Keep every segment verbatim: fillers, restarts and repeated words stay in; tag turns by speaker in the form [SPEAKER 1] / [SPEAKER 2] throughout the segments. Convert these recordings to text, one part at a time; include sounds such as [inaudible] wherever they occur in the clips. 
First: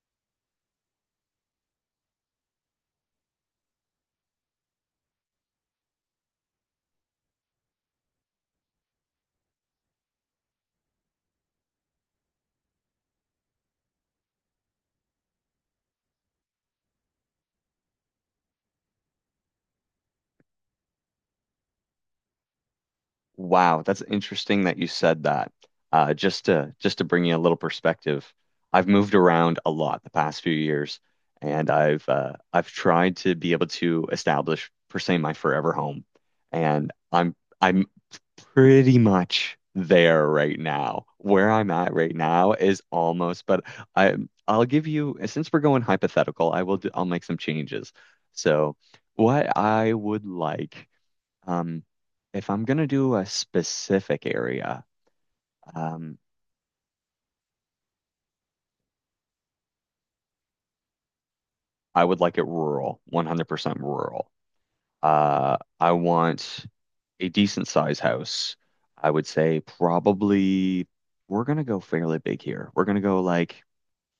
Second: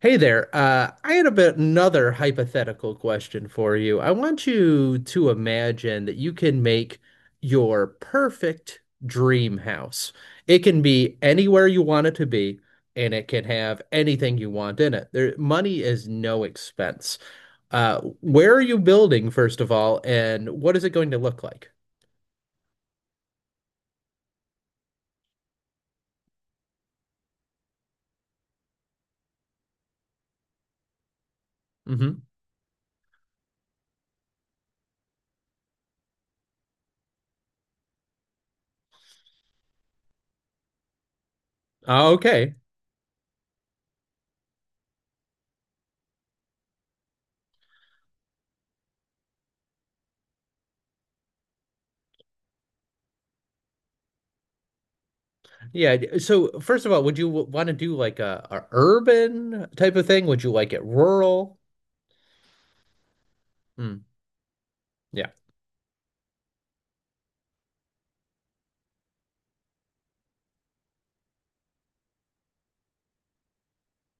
[SPEAKER 1] Hey there. Uh, I had a bit another hypothetical question for you. I want you to imagine that you can make your perfect dream house. It can be anywhere you want it to be, and it can have anything you want in it. There, money is no expense. Uh, where are you building, first of all, and what is it going to look like?
[SPEAKER 2] Wow, that's interesting that you said that. Uh, just to just to bring you a little perspective, I've moved around a lot the past few years, and I've
[SPEAKER 1] Hmm.
[SPEAKER 2] uh, I've tried to be able to establish per se my forever home, and I'm I'm pretty much there right now. Where I'm at right now
[SPEAKER 1] Okay.
[SPEAKER 2] is almost, but I I'll give you, since we're going hypothetical, I will do, I'll make some changes. So. What I would like, um, if I'm gonna do a specific area,
[SPEAKER 1] Yeah.
[SPEAKER 2] um,
[SPEAKER 1] So, first of all, would you want to do like a, a urban type of thing? Would you like it rural?
[SPEAKER 2] I would like it rural, one hundred percent rural.
[SPEAKER 1] Yeah,
[SPEAKER 2] Uh, I want a decent size house. I would say probably we're gonna go fairly big here. We're gonna go like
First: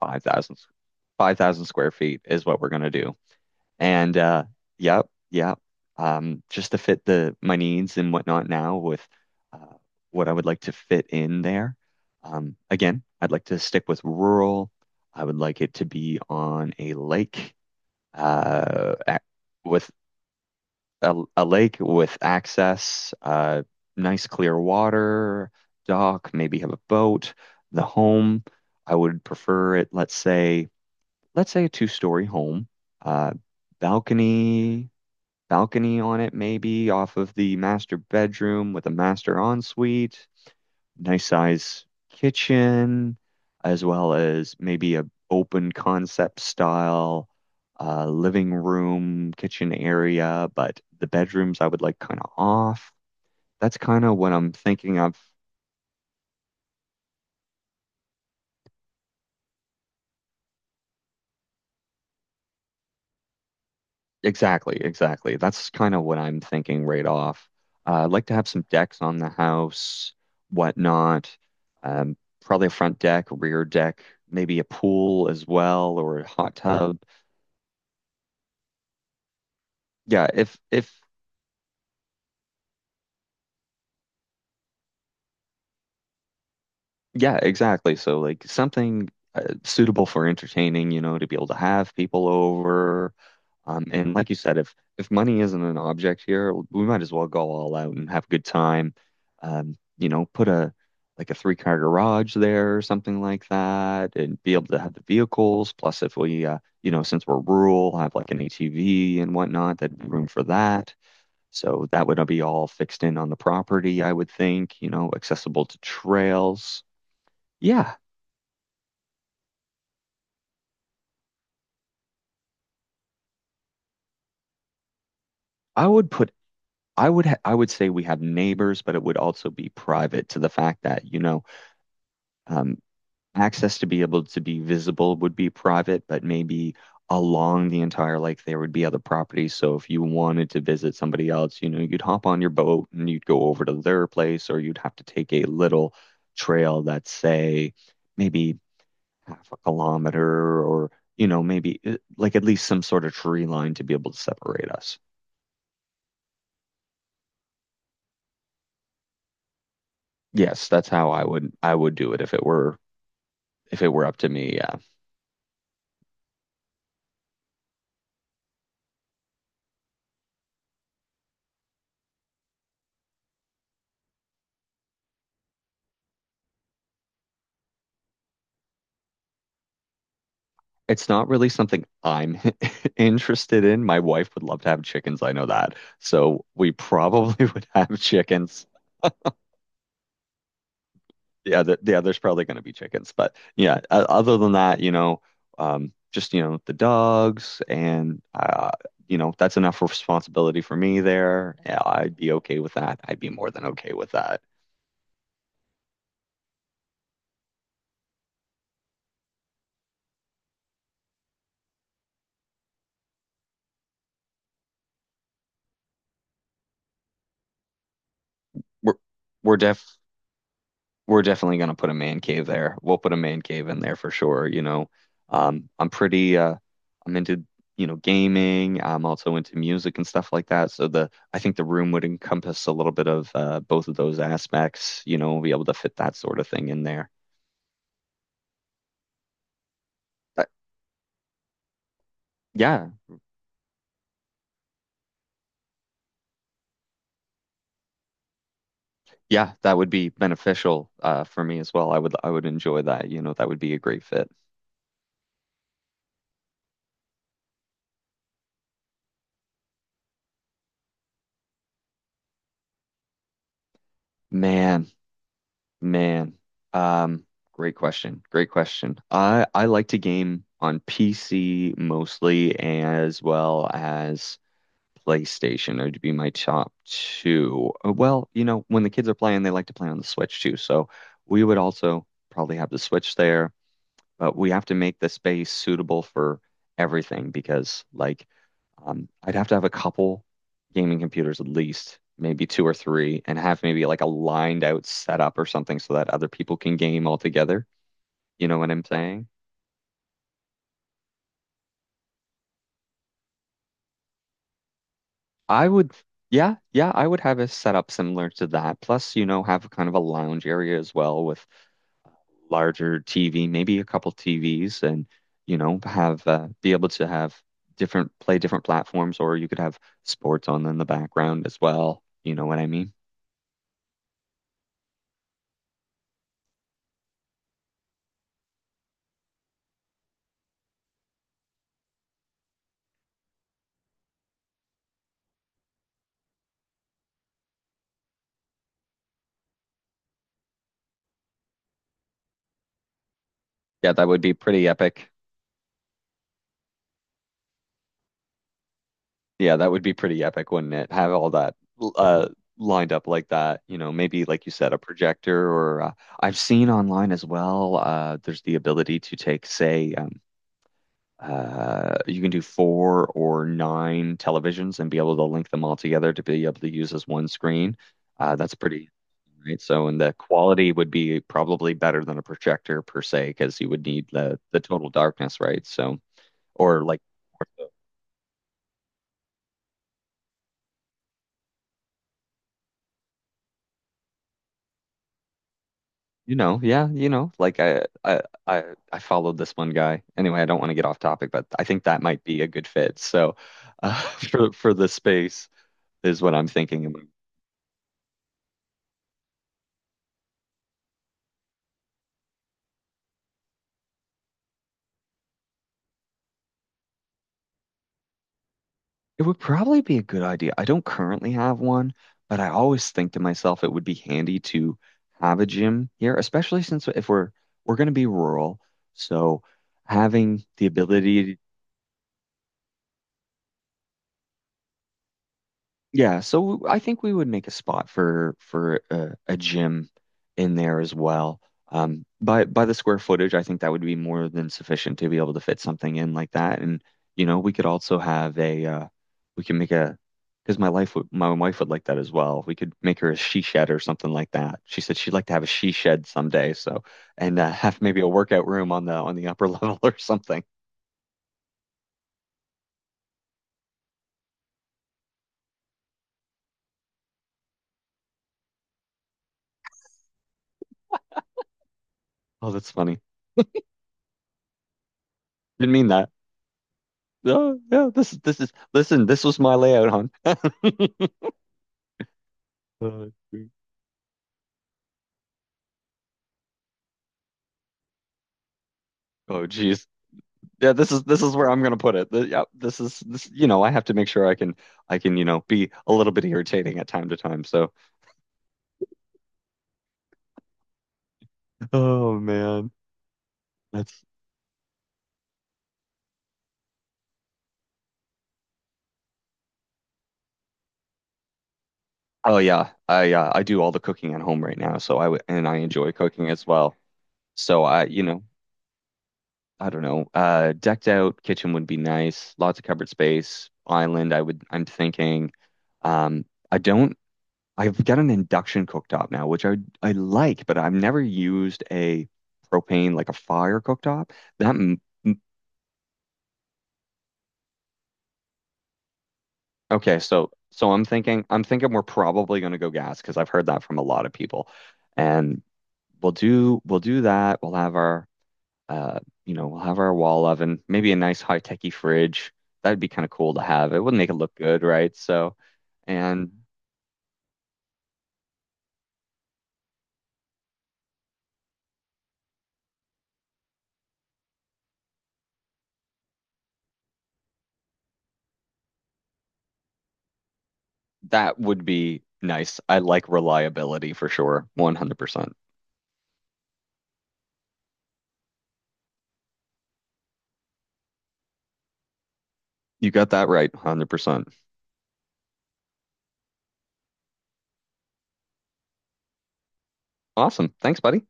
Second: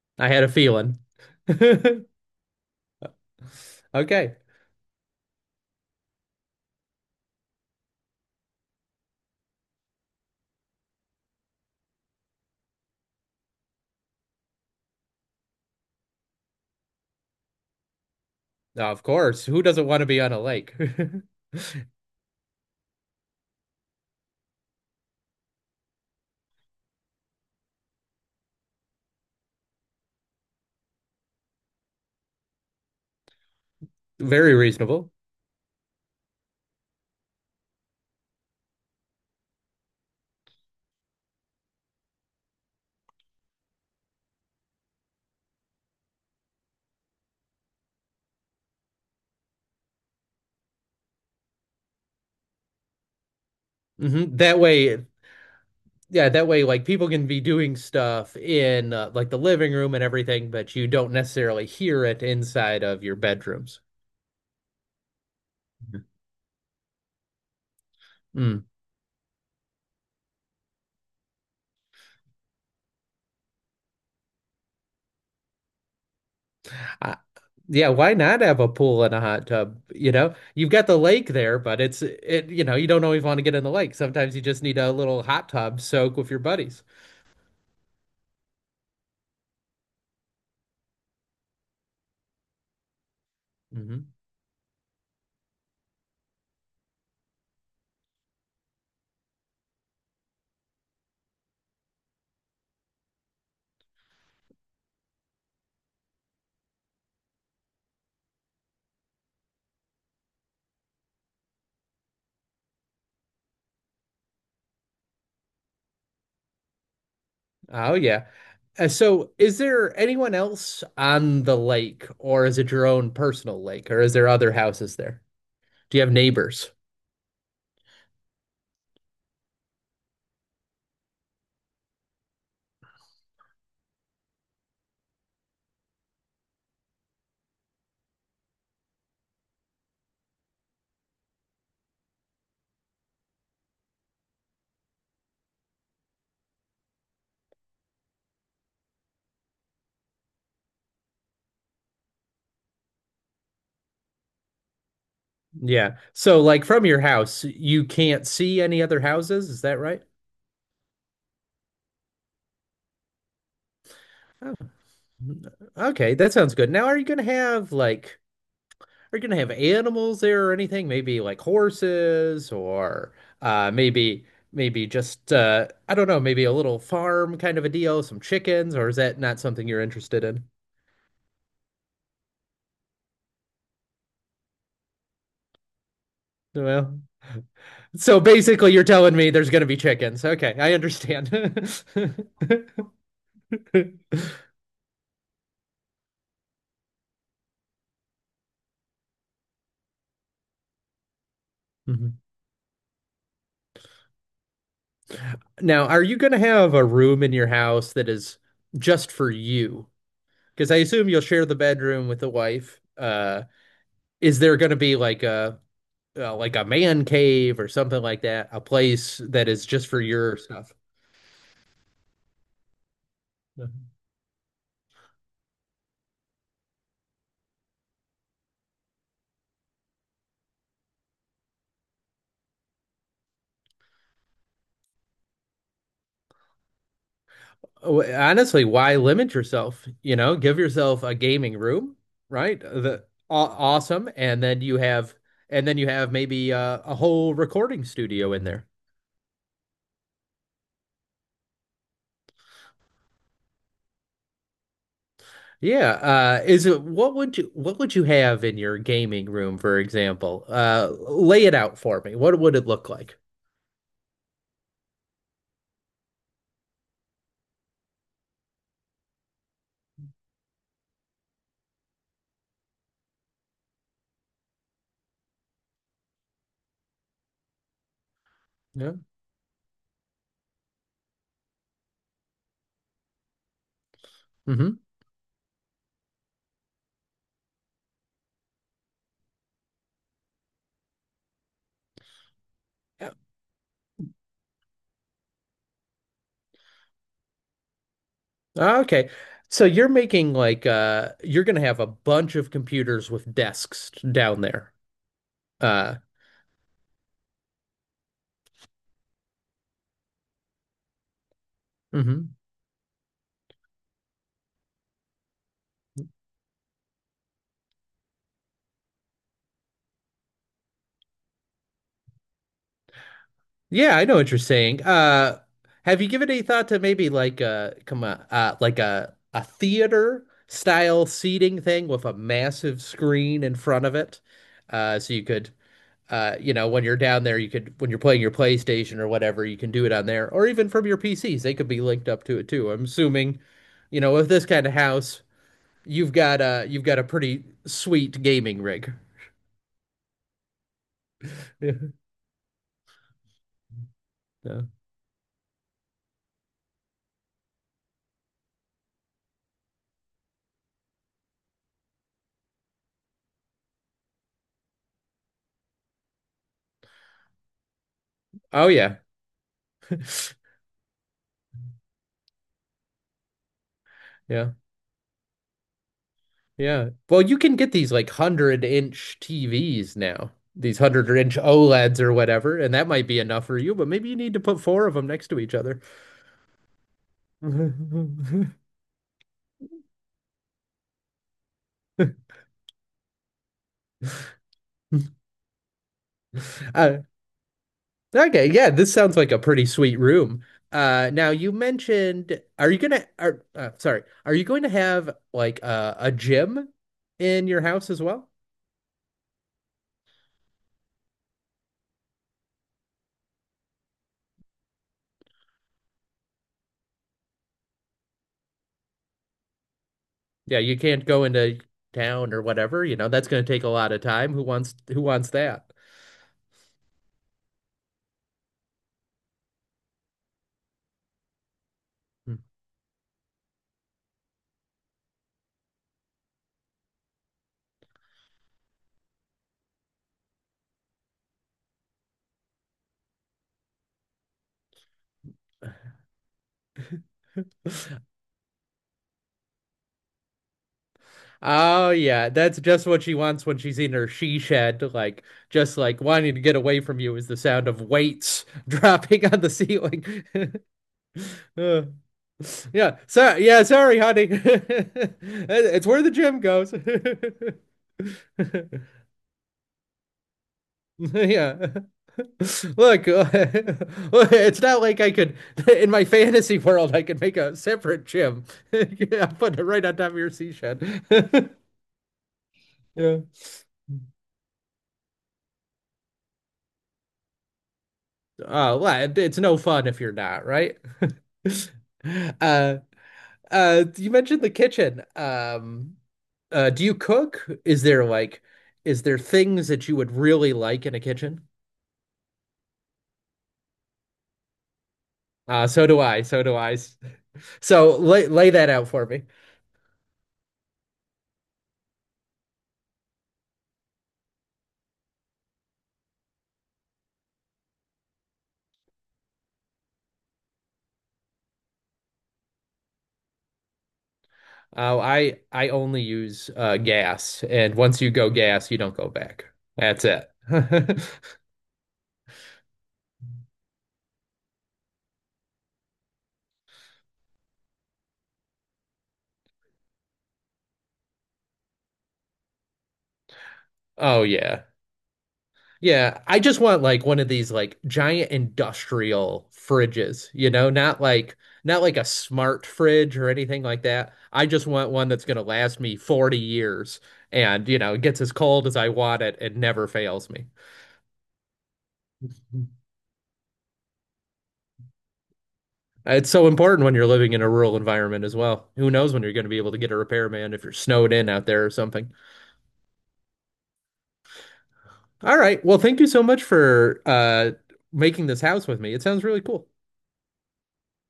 [SPEAKER 2] five
[SPEAKER 1] I had a
[SPEAKER 2] thousand,
[SPEAKER 1] feeling.
[SPEAKER 2] five
[SPEAKER 1] [laughs]
[SPEAKER 2] thousand square feet is what we're gonna do. And
[SPEAKER 1] Okay.
[SPEAKER 2] uh yep, yep. Um just to fit the my needs and whatnot, now with uh what I would like to fit in there. Um again, I'd like to stick with rural. I would like it to be on a lake, uh
[SPEAKER 1] Of
[SPEAKER 2] ac-
[SPEAKER 1] course. Who doesn't
[SPEAKER 2] with
[SPEAKER 1] want to be on a lake?
[SPEAKER 2] a, a lake
[SPEAKER 1] [laughs]
[SPEAKER 2] with access, uh nice clear water, dock, maybe have a boat, the home. I would prefer it, let's say, let's say a two-story home. Uh
[SPEAKER 1] Very
[SPEAKER 2] balcony
[SPEAKER 1] reasonable.
[SPEAKER 2] balcony on it, maybe off of the master bedroom with a master ensuite, nice size kitchen, as well as maybe a open concept style, uh, living room, kitchen area, but the bedrooms I would like kind of off. That's kind of what
[SPEAKER 1] Hmm.
[SPEAKER 2] I'm
[SPEAKER 1] That
[SPEAKER 2] thinking
[SPEAKER 1] way,
[SPEAKER 2] of.
[SPEAKER 1] yeah, that way, like people can be doing stuff in uh, like the living room and everything, but you don't necessarily hear it inside of your bedrooms.
[SPEAKER 2] Exactly, exactly. That's kind of
[SPEAKER 1] Mhm.
[SPEAKER 2] what I'm thinking right off. Uh, I'd like to have
[SPEAKER 1] Mm.
[SPEAKER 2] some decks on the house, whatnot. Um, probably a front deck, rear deck, maybe a pool as well, or a hot tub.
[SPEAKER 1] Uh, yeah, why not have a pool and a hot tub? You
[SPEAKER 2] Yeah,
[SPEAKER 1] know,
[SPEAKER 2] if
[SPEAKER 1] you've got
[SPEAKER 2] if
[SPEAKER 1] the lake there, but it's it, you know, you don't always want to get in the lake. Sometimes you just need a little hot tub soak with your buddies.
[SPEAKER 2] yeah, exactly. So like something uh, suitable for entertaining, you know, to be able to have people over. Um,
[SPEAKER 1] Mhm.
[SPEAKER 2] and like you said, if if money isn't an object here, we might as well go all out and have a good time. Um, you know, put a like a three car garage there or something like that, and be able to have the vehicles. Plus, if we, uh, you know, since we're rural, have like an A T V and whatnot, that'd be room for that. So that would be all fixed in on the property, I would think. You know, accessible to trails.
[SPEAKER 1] Oh
[SPEAKER 2] Yeah,
[SPEAKER 1] yeah. Uh, so is there anyone else on the lake, or is it your own personal lake, or is there other houses there?
[SPEAKER 2] I
[SPEAKER 1] Do you
[SPEAKER 2] would
[SPEAKER 1] have
[SPEAKER 2] put.
[SPEAKER 1] neighbors?
[SPEAKER 2] I would. Ha I would say we have neighbors, but it would also be private, to the fact that, you know. Um, Access to be able to be visible would be private, but maybe along the entire lake there would be other properties. So if you wanted to visit somebody else, you know, you'd hop on your boat and you'd go over to their place, or you'd have to take a little trail that's, say, maybe half a kilometer, or, you know, maybe eh, like at least some sort of tree line to be able to separate us.
[SPEAKER 1] Yeah. So like from your house, you can't see any other houses, is that right?
[SPEAKER 2] Yes, that's how I would I would do it if it were if it were up to
[SPEAKER 1] Oh,
[SPEAKER 2] me. Yeah.
[SPEAKER 1] okay, that sounds good. Now, are you gonna have like are you gonna have animals there or anything? Maybe like horses or uh maybe maybe just uh I don't know, maybe a little farm kind of a deal, some chickens, or is that not something you're interested in?
[SPEAKER 2] It's not really something I'm [laughs] interested in. My wife would love to have chickens, I know that. So we
[SPEAKER 1] Well.
[SPEAKER 2] probably [laughs] would have
[SPEAKER 1] So
[SPEAKER 2] chickens.
[SPEAKER 1] basically, you're telling me there's going to be chickens. Okay, I understand.
[SPEAKER 2] The other,
[SPEAKER 1] [laughs]
[SPEAKER 2] the other's probably going to be chickens, but yeah. o- Other than that, you know, um, just, you know, the dogs and uh, you know, that's enough responsibility for me there. Yeah, I'd
[SPEAKER 1] Mhm.
[SPEAKER 2] be okay with that. I'd be more than okay with that.
[SPEAKER 1] Now, are you going to have a room in your house that is just for you? Because I assume you'll share the bedroom with the wife. Uh, is there going to be like a uh, like a man cave or something like that? A
[SPEAKER 2] We're
[SPEAKER 1] place that
[SPEAKER 2] we're
[SPEAKER 1] is
[SPEAKER 2] def
[SPEAKER 1] just for your stuff?
[SPEAKER 2] we're definitely gonna put a man cave there. We'll put a man cave in there for sure, you know. Um, I'm pretty uh I'm into, you know, gaming. I'm also into music and stuff like that. So the I think the room would encompass a little bit of uh both of those aspects, you know, be able to fit that sort of thing in there.
[SPEAKER 1] Oh, honestly, why limit yourself? You know,
[SPEAKER 2] But
[SPEAKER 1] give yourself a gaming room, right?
[SPEAKER 2] yeah,
[SPEAKER 1] The aw Awesome, and then you have, and then you have maybe uh, a whole recording studio in there.
[SPEAKER 2] yeah, that would be beneficial uh for me as well. I would I would enjoy that, you know, that would be a great fit.
[SPEAKER 1] Yeah, uh, is it what would you what would you have in your gaming room, for example? Uh, lay it out for me. What would it look like?
[SPEAKER 2] Man. Man, um, great question. Great question. I I like to game on P C mostly, as well as PlayStation. Those would be my top two. Uh, Well, you know, when the
[SPEAKER 1] Yeah.
[SPEAKER 2] kids are playing, they like to play on the Switch too. So we would also probably have the Switch there, but we have to
[SPEAKER 1] Hmm.
[SPEAKER 2] make the space suitable for everything, because like, um, I'd have to have a couple gaming computers at least, maybe two or three, and have maybe like a lined out setup or something so that other people can game all together. You know what I'm
[SPEAKER 1] Okay.
[SPEAKER 2] saying?
[SPEAKER 1] So you're making like uh, you're gonna have a bunch of computers with desks down there.
[SPEAKER 2] I would,
[SPEAKER 1] Uh,
[SPEAKER 2] yeah, yeah, I would have a setup similar to that. Plus, you know, have kind of a lounge area as well with
[SPEAKER 1] mhm.
[SPEAKER 2] larger T V, maybe a couple T Vs, and you know, have uh, be able to have different play different platforms, or you could have sports on in the background as well. You know what I mean?
[SPEAKER 1] Yeah, I know what you're saying. Uh, have you given any thought to maybe like a come on, uh, like a a theater style seating thing with a massive screen in front of it, uh, so you could, uh, you know, when you're down there, you could when you're playing your PlayStation or whatever, you can do it on there, or even from your P Cs, they could be linked up to it too. I'm assuming,
[SPEAKER 2] Yeah,
[SPEAKER 1] you
[SPEAKER 2] that
[SPEAKER 1] know,
[SPEAKER 2] would
[SPEAKER 1] with
[SPEAKER 2] be
[SPEAKER 1] this kind
[SPEAKER 2] pretty
[SPEAKER 1] of
[SPEAKER 2] epic.
[SPEAKER 1] house, you've got a you've got a pretty sweet gaming rig.
[SPEAKER 2] Yeah, that would be pretty epic, wouldn't it? Have all that
[SPEAKER 1] [laughs]
[SPEAKER 2] uh lined up like that, you know, maybe like you
[SPEAKER 1] Yeah.
[SPEAKER 2] said, a projector, or uh, I've seen online as well, uh there's the ability to take, say, um uh you can do four or nine televisions and be able to link them all together to be able to use as one screen. Uh that's
[SPEAKER 1] Oh
[SPEAKER 2] pretty
[SPEAKER 1] yeah.
[SPEAKER 2] right. So, and
[SPEAKER 1] [laughs]
[SPEAKER 2] the quality would be probably better than a projector per se, because you would need the
[SPEAKER 1] Yeah.
[SPEAKER 2] the total darkness, right? So or
[SPEAKER 1] Yeah.
[SPEAKER 2] like
[SPEAKER 1] Well, you can get these like one hundred inch T Vs now, these one hundred inch O L E Ds or whatever, and that might be enough for you, but maybe you need to put four of them next to each other.
[SPEAKER 2] You know, yeah, you know, like I, I,
[SPEAKER 1] [laughs]
[SPEAKER 2] I, I followed this one guy. Anyway, I don't want to get off topic, but I think that might be a good fit. So, uh, [laughs] for for the space is what I'm thinking
[SPEAKER 1] Uh,
[SPEAKER 2] about.
[SPEAKER 1] okay. Yeah. This sounds like a pretty sweet room. Uh, now you mentioned, are you gonna, are, uh, sorry, are you going to have like a, a gym in your house as well?
[SPEAKER 2] It would probably be a good idea. I don't currently have one, but I always think to myself it would be handy to have a gym here, especially since if we're we're going to be rural, so having
[SPEAKER 1] Yeah.
[SPEAKER 2] the
[SPEAKER 1] You can't go
[SPEAKER 2] ability.
[SPEAKER 1] into town or whatever, you know, that's going to take a lot of time. Who wants, who wants that?
[SPEAKER 2] Yeah, so I think we would make a spot for for a, a gym in there as well. Um, by by the square footage, I think that would be more than sufficient to be able to fit something in like that. And you know, we could also have a uh, we can make a, because my life would my wife would like that as well. We could make her a she shed or something like that. She said she'd like to have a she shed someday. So, and uh, [laughs] have maybe a workout room on the on the upper [laughs] level or something.
[SPEAKER 1] Oh yeah, that's just what she wants when she's in her she shed, like just like wanting to get away from you is the sound of weights [laughs] dropping on the ceiling. [laughs] Uh,
[SPEAKER 2] Oh, that's
[SPEAKER 1] yeah,
[SPEAKER 2] funny.
[SPEAKER 1] so yeah, sorry, honey. [laughs] It-
[SPEAKER 2] Didn't
[SPEAKER 1] It's
[SPEAKER 2] mean
[SPEAKER 1] where
[SPEAKER 2] that.
[SPEAKER 1] the gym goes. [laughs]
[SPEAKER 2] Oh, yeah, this this is, listen. This was my layout, hon. [laughs]
[SPEAKER 1] Yeah. [laughs] Look,
[SPEAKER 2] Uh,
[SPEAKER 1] [laughs] it's not like I could [laughs] in my fantasy world I could make a separate gym. [laughs] Yeah,
[SPEAKER 2] oh
[SPEAKER 1] put it right
[SPEAKER 2] geez.
[SPEAKER 1] on top of your sea
[SPEAKER 2] Yeah, this is
[SPEAKER 1] shed.
[SPEAKER 2] this is where
[SPEAKER 1] [laughs]
[SPEAKER 2] I'm gonna put it. Th- yeah, this is
[SPEAKER 1] Yeah.
[SPEAKER 2] this, you know, I have to make sure I can I can, you know, be a little bit irritating at time to time. So,
[SPEAKER 1] Uh, well, it's no fun if you're not, right? [laughs]
[SPEAKER 2] oh man,
[SPEAKER 1] Uh, uh,
[SPEAKER 2] that's.
[SPEAKER 1] you mentioned the kitchen. Um, uh, do you cook? Is there like, is there things that you would really like in a kitchen?
[SPEAKER 2] Oh yeah, I uh, I do all the cooking at home right now, so I would, and I
[SPEAKER 1] Uh, so
[SPEAKER 2] enjoy
[SPEAKER 1] do I.
[SPEAKER 2] cooking
[SPEAKER 1] So
[SPEAKER 2] as
[SPEAKER 1] do
[SPEAKER 2] well.
[SPEAKER 1] I.
[SPEAKER 2] So I,
[SPEAKER 1] So
[SPEAKER 2] you know,
[SPEAKER 1] lay lay that out for me.
[SPEAKER 2] I don't know. Uh, decked out kitchen would be nice. Lots of cupboard space. Island, I would I'm thinking. Um, I don't I've got an induction cooktop now, which I I like, but I've never used a propane, like a fire cooktop. That m
[SPEAKER 1] Uh,
[SPEAKER 2] m-
[SPEAKER 1] I I only use uh gas, and once you go gas, you don't go back.
[SPEAKER 2] okay,
[SPEAKER 1] That's it.
[SPEAKER 2] so so I'm thinking,
[SPEAKER 1] [laughs]
[SPEAKER 2] I'm thinking we're probably going to go gas because I've heard that from a lot of people. And we'll do we'll do that. We'll have our uh you know, we'll have our wall oven, maybe a nice high-techy fridge. That'd be kind of cool to have. It would make it
[SPEAKER 1] Oh
[SPEAKER 2] look good,
[SPEAKER 1] yeah.
[SPEAKER 2] right? So,
[SPEAKER 1] Yeah,
[SPEAKER 2] and
[SPEAKER 1] I just want like one of these like giant industrial fridges, you know, not like not like a smart fridge or anything like that. I just want one that's gonna last me forty years and, you know, it gets as cold as I want it and never fails me.
[SPEAKER 2] that would be nice. I like reliability for sure. one hundred percent.
[SPEAKER 1] It's so important when you're living in a rural environment as well. Who knows when you're going to be able to get a repairman if you're snowed in out there or something.
[SPEAKER 2] You got that right. one hundred percent.
[SPEAKER 1] All right. Well, thank you so much for uh making this house with me. It sounds really cool.
[SPEAKER 2] Awesome. Thanks, buddy.